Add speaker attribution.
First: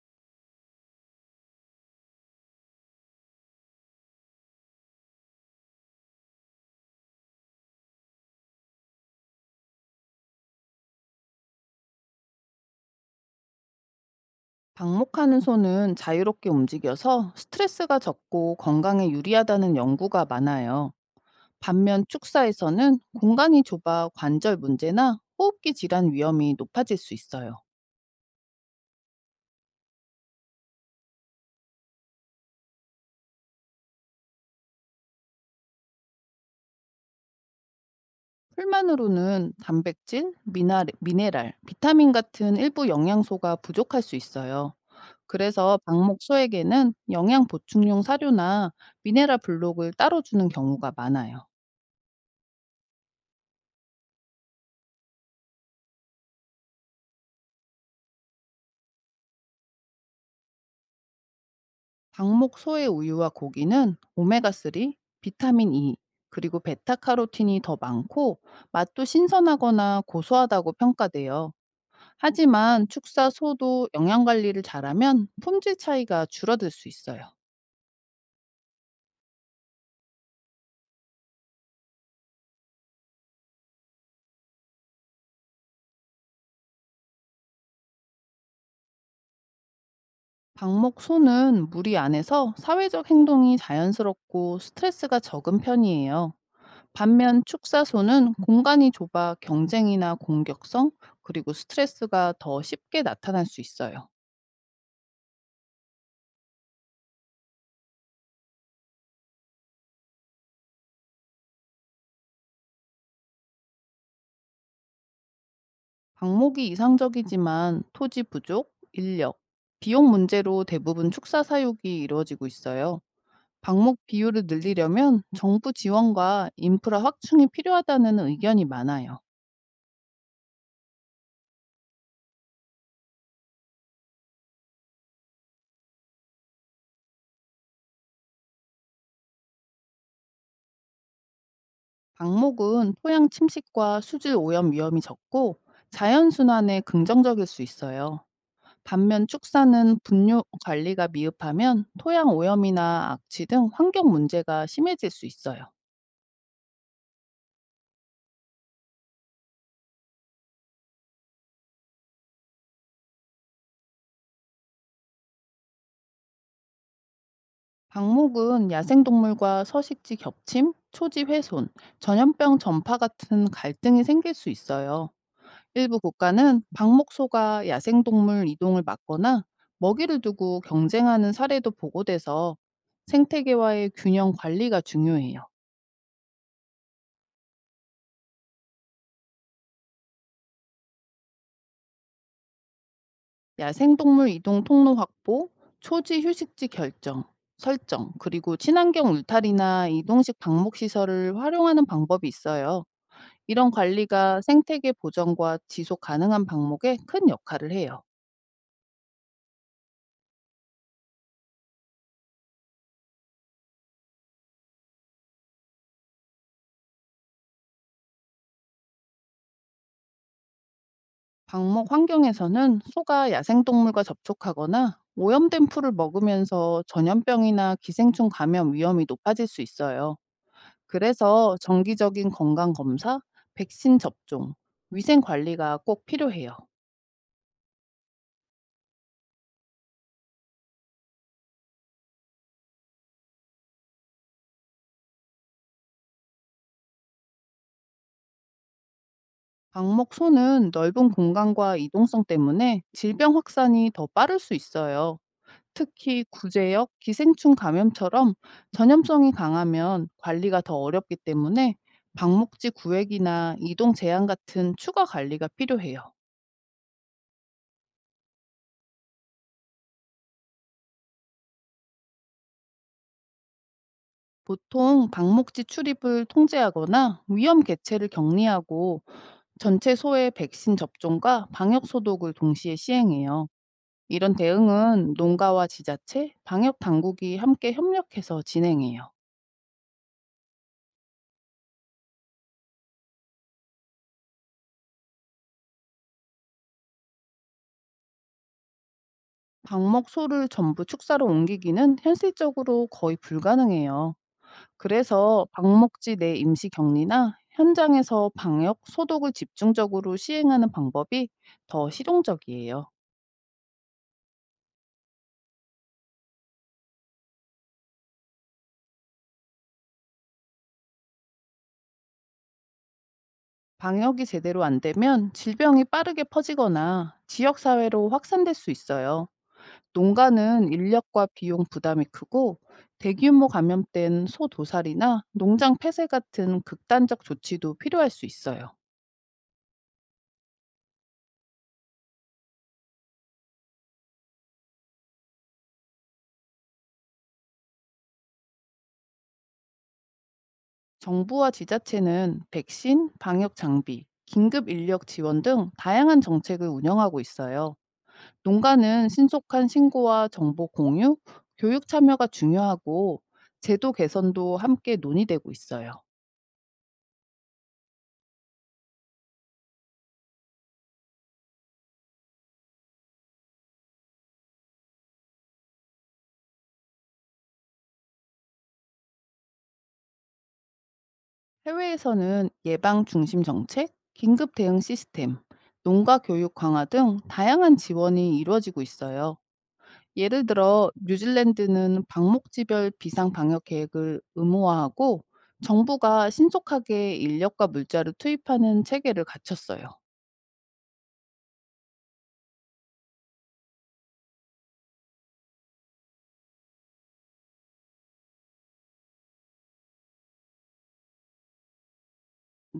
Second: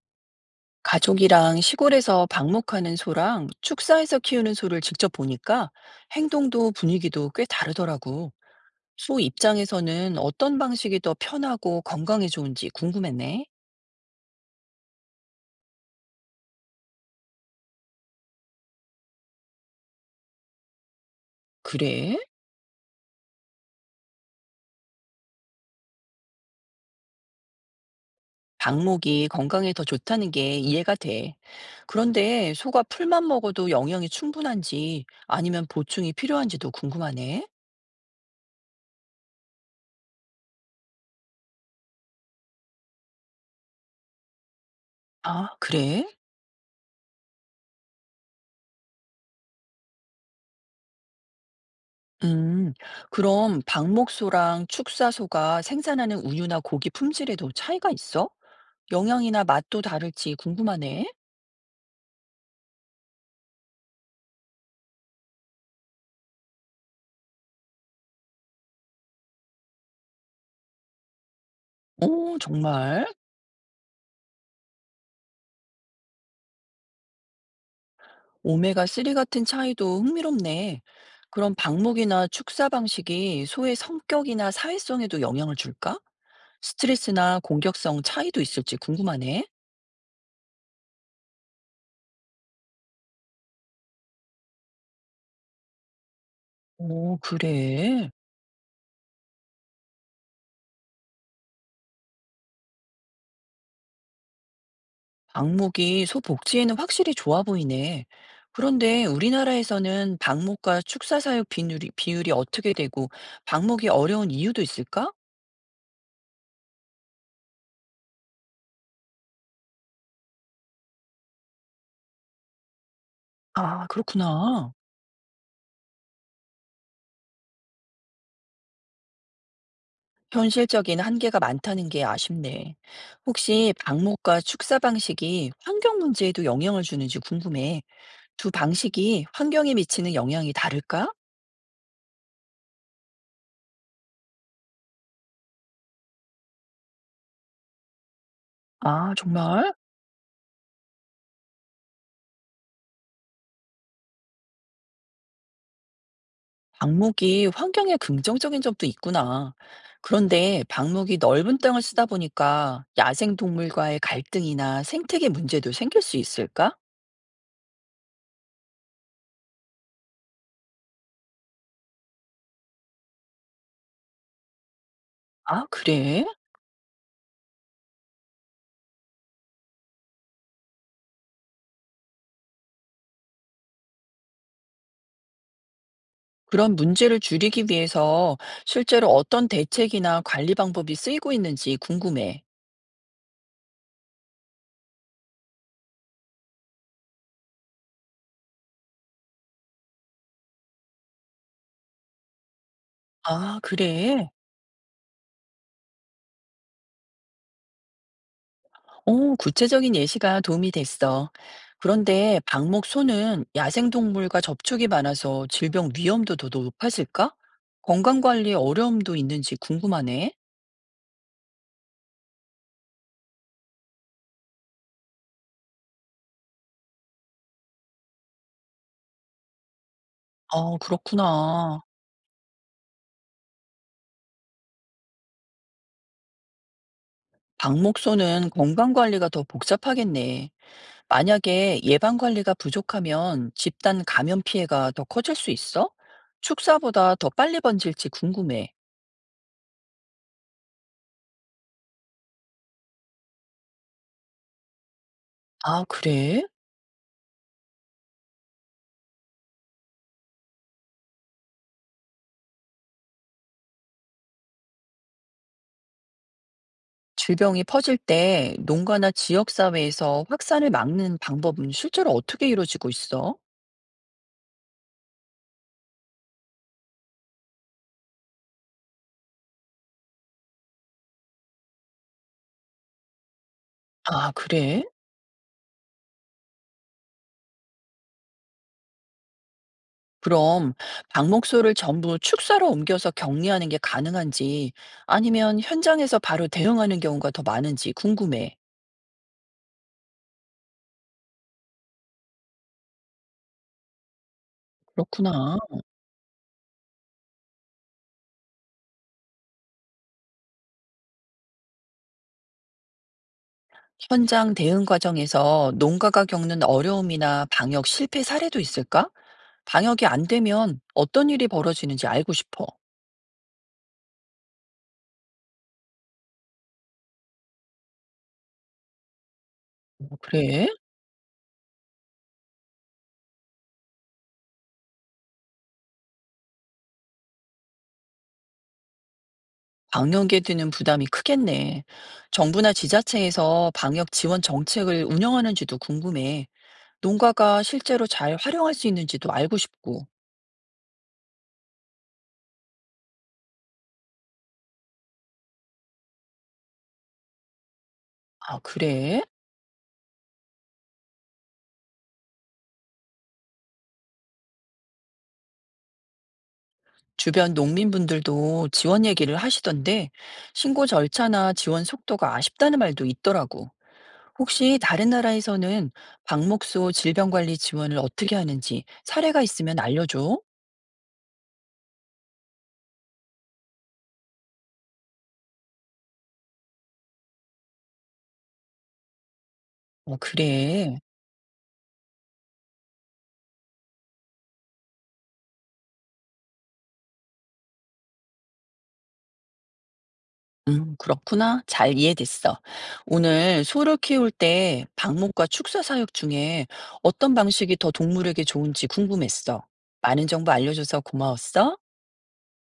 Speaker 1: 가족이랑 시골에서 방목하는 소랑 축사에서 키우는 소를 직접 보니까 행동도 분위기도 꽤 다르더라고. 소 입장에서는 어떤 방식이 더 편하고 건강에 좋은지 궁금했네.
Speaker 2: 방목하는 손은 자유롭게 움직여서 스트레스가 적고 건강에 유리하다는 연구가 많아요. 반면
Speaker 1: 그래?
Speaker 2: 축사에서는 공간이 좁아 관절 문제나 호흡기 질환 위험이 높아질 수 있어요.
Speaker 1: 방목이 건강에 더 좋다는 게 이해가 돼. 그런데 소가 풀만 먹어도 영양이 충분한지 아니면 보충이 필요한지도 궁금하네.
Speaker 2: 풀만으로는 단백질, 미네랄, 비타민 같은 일부 영양소가 부족할 수 있어요.
Speaker 1: 아,
Speaker 2: 그래서
Speaker 1: 그래?
Speaker 2: 방목소에게는 영양 보충용 사료나 미네랄 블록을 따로 주는 경우가 많아요.
Speaker 1: 음, 그럼 방목소랑 축사소가 생산하는 우유나 고기 품질에도 차이가 있어? 영양이나 맛도 다를지 궁금하네.
Speaker 2: 방목 소의 우유와 고기는 오메가3, 비타민 E, 그리고 베타카로틴이 더 많고 맛도 신선하거나 고소하다고 평가돼요.
Speaker 1: 오,
Speaker 2: 하지만
Speaker 1: 정말?
Speaker 2: 축사 소도 영양 관리를 잘하면 품질 차이가 줄어들 수 있어요.
Speaker 1: 오메가3 같은 차이도 흥미롭네. 그럼 방목이나 축사 방식이 소의 성격이나 사회성에도 영향을 줄까? 스트레스나 공격성 차이도 있을지 궁금하네.
Speaker 2: 방목 소는 무리 안에서 사회적 행동이 자연스럽고 스트레스가 적은 편이에요.
Speaker 1: 오,
Speaker 2: 반면 축사
Speaker 1: 그래.
Speaker 2: 소는 공간이 좁아 경쟁이나 공격성, 그리고 스트레스가 더 쉽게 나타날 수 있어요.
Speaker 1: 방목이 소 복지에는 확실히 좋아 보이네. 그런데 우리나라에서는 방목과 축사 사육 비율이 어떻게 되고 방목이 어려운 이유도 있을까?
Speaker 2: 방목이 이상적이지만 토지 부족, 인력, 비용 문제로 대부분 축사 사육이 이루어지고 있어요.
Speaker 1: 아,
Speaker 2: 방목 비율을
Speaker 1: 그렇구나.
Speaker 2: 늘리려면 정부 지원과 인프라 확충이 필요하다는 의견이 많아요.
Speaker 1: 현실적인 한계가 많다는 게 아쉽네. 혹시 방목과 축사 방식이 환경 문제에도 영향을 주는지 궁금해. 두 방식이 환경에 미치는 영향이 다를까?
Speaker 2: 방목은 토양 침식과 수질 오염 위험이 적고 자연순환에 긍정적일 수 있어요.
Speaker 1: 아,
Speaker 2: 반면
Speaker 1: 정말?
Speaker 2: 축사는 분뇨 관리가 미흡하면 토양 오염이나 악취 등 환경 문제가 심해질 수 있어요.
Speaker 1: 방목이 환경에 긍정적인 점도 있구나. 그런데 방목이 넓은 땅을 쓰다 보니까 야생동물과의 갈등이나 생태계 문제도 생길 수 있을까?
Speaker 2: 방목은 야생동물과 서식지 겹침, 초지 훼손, 전염병 전파 같은 갈등이 생길 수 있어요.
Speaker 1: 아,
Speaker 2: 일부
Speaker 1: 그래?
Speaker 2: 국가는 방목소가 야생동물 이동을 막거나 먹이를 두고 경쟁하는 사례도 보고돼서 생태계와의 균형 관리가 중요해요.
Speaker 1: 그런 문제를 줄이기 위해서 실제로 어떤 대책이나 관리 방법이 쓰이고 있는지 궁금해.
Speaker 2: 야생동물 이동 통로 확보, 초지 휴식지 결정, 설정, 그리고 친환경 울타리나 이동식 방목시설을 활용하는 방법이 있어요.
Speaker 1: 아,
Speaker 2: 이런
Speaker 1: 그래?
Speaker 2: 관리가 생태계 보전과 지속 가능한 방목에 큰 역할을 해요.
Speaker 1: 어, 구체적인 예시가 도움이 됐어. 그런데 방목소는 야생동물과 접촉이 많아서 질병 위험도 더 높아질까? 건강관리에 어려움도 있는지 궁금하네.
Speaker 2: 방목 환경에서는 소가 야생동물과 접촉하거나 오염된 풀을 먹으면서 전염병이나 기생충 감염 위험이 높아질 수 있어요.
Speaker 1: 아,
Speaker 2: 그래서
Speaker 1: 그렇구나.
Speaker 2: 정기적인 건강 검사, 백신 접종, 위생 관리가 꼭 필요해요.
Speaker 1: 방목소는 건강관리가 더 복잡하겠네. 만약에 예방관리가 부족하면 집단 감염 피해가 더 커질 수 있어? 축사보다 더 빨리 번질지 궁금해.
Speaker 2: 방목 소는 넓은 공간과 이동성 때문에 질병 확산이 더 빠를 수 있어요.
Speaker 1: 아,
Speaker 2: 특히
Speaker 1: 그래?
Speaker 2: 구제역, 기생충 감염처럼 전염성이 강하면 관리가 더 어렵기 때문에 방목지 구획이나 이동 제한 같은 추가 관리가 필요해요.
Speaker 1: 질병이 퍼질 때 농가나 지역사회에서 확산을 막는 방법은 실제로 어떻게 이루어지고 있어?
Speaker 2: 보통 방목지 출입을 통제하거나 위험 개체를 격리하고 전체 소의 백신 접종과 방역 소독을 동시에 시행해요.
Speaker 1: 아,
Speaker 2: 이런
Speaker 1: 그래?
Speaker 2: 대응은 농가와 지자체, 방역 당국이 함께 협력해서 진행해요.
Speaker 1: 그럼 방목소를 전부 축사로 옮겨서 격리하는 게 가능한지 아니면 현장에서 바로 대응하는 경우가 더 많은지 궁금해.
Speaker 2: 방목 소를 전부 축사로 옮기기는 현실적으로 거의 불가능해요. 그래서
Speaker 1: 그렇구나.
Speaker 2: 방목지 내 임시 격리나 현장에서 방역, 소독을 집중적으로 시행하는 방법이 더 실용적이에요.
Speaker 1: 현장 대응 과정에서 농가가 겪는 어려움이나 방역 실패 사례도 있을까? 방역이 안 되면 어떤 일이 벌어지는지 알고 싶어.
Speaker 2: 방역이 제대로 안 되면 질병이 빠르게 퍼지거나 지역사회로 확산될 수 있어요.
Speaker 1: 어, 그래?
Speaker 2: 농가는 인력과 비용 부담이 크고 대규모 감염된 소 도살이나 농장 폐쇄 같은 극단적 조치도 필요할 수 있어요.
Speaker 1: 방역에 드는 부담이 크겠네. 정부나 지자체에서 방역 지원 정책을 운영하는지도 궁금해. 농가가 실제로 잘 활용할 수 있는지도 알고 싶고.
Speaker 2: 정부와 지자체는 백신, 방역 장비, 긴급 인력 지원 등 다양한 정책을 운영하고 있어요.
Speaker 1: 아,
Speaker 2: 농가는
Speaker 1: 그래?
Speaker 2: 신속한 신고와 정보 공유, 교육 참여가 중요하고 제도 개선도 함께 논의되고 있어요.
Speaker 1: 주변 농민분들도 지원 얘기를 하시던데, 신고 절차나 지원 속도가 아쉽다는 말도 있더라고. 혹시 다른 나라에서는 방목소 질병관리 지원을 어떻게 하는지 사례가 있으면 알려줘.
Speaker 2: 해외에서는 예방 중심 정책, 긴급 대응 시스템, 농가 교육 강화 등 다양한 지원이 이루어지고 있어요.
Speaker 1: 어,
Speaker 2: 예를 들어
Speaker 1: 그래.
Speaker 2: 뉴질랜드는 방목지별 비상 방역 계획을 의무화하고 정부가 신속하게 인력과 물자를 투입하는 체계를 갖췄어요.
Speaker 1: 그렇구나. 잘 이해됐어. 오늘 소를 키울 때 방목과 축사 사육 중에 어떤 방식이 더 동물에게 좋은지 궁금했어. 많은 정보 알려줘서 고마웠어.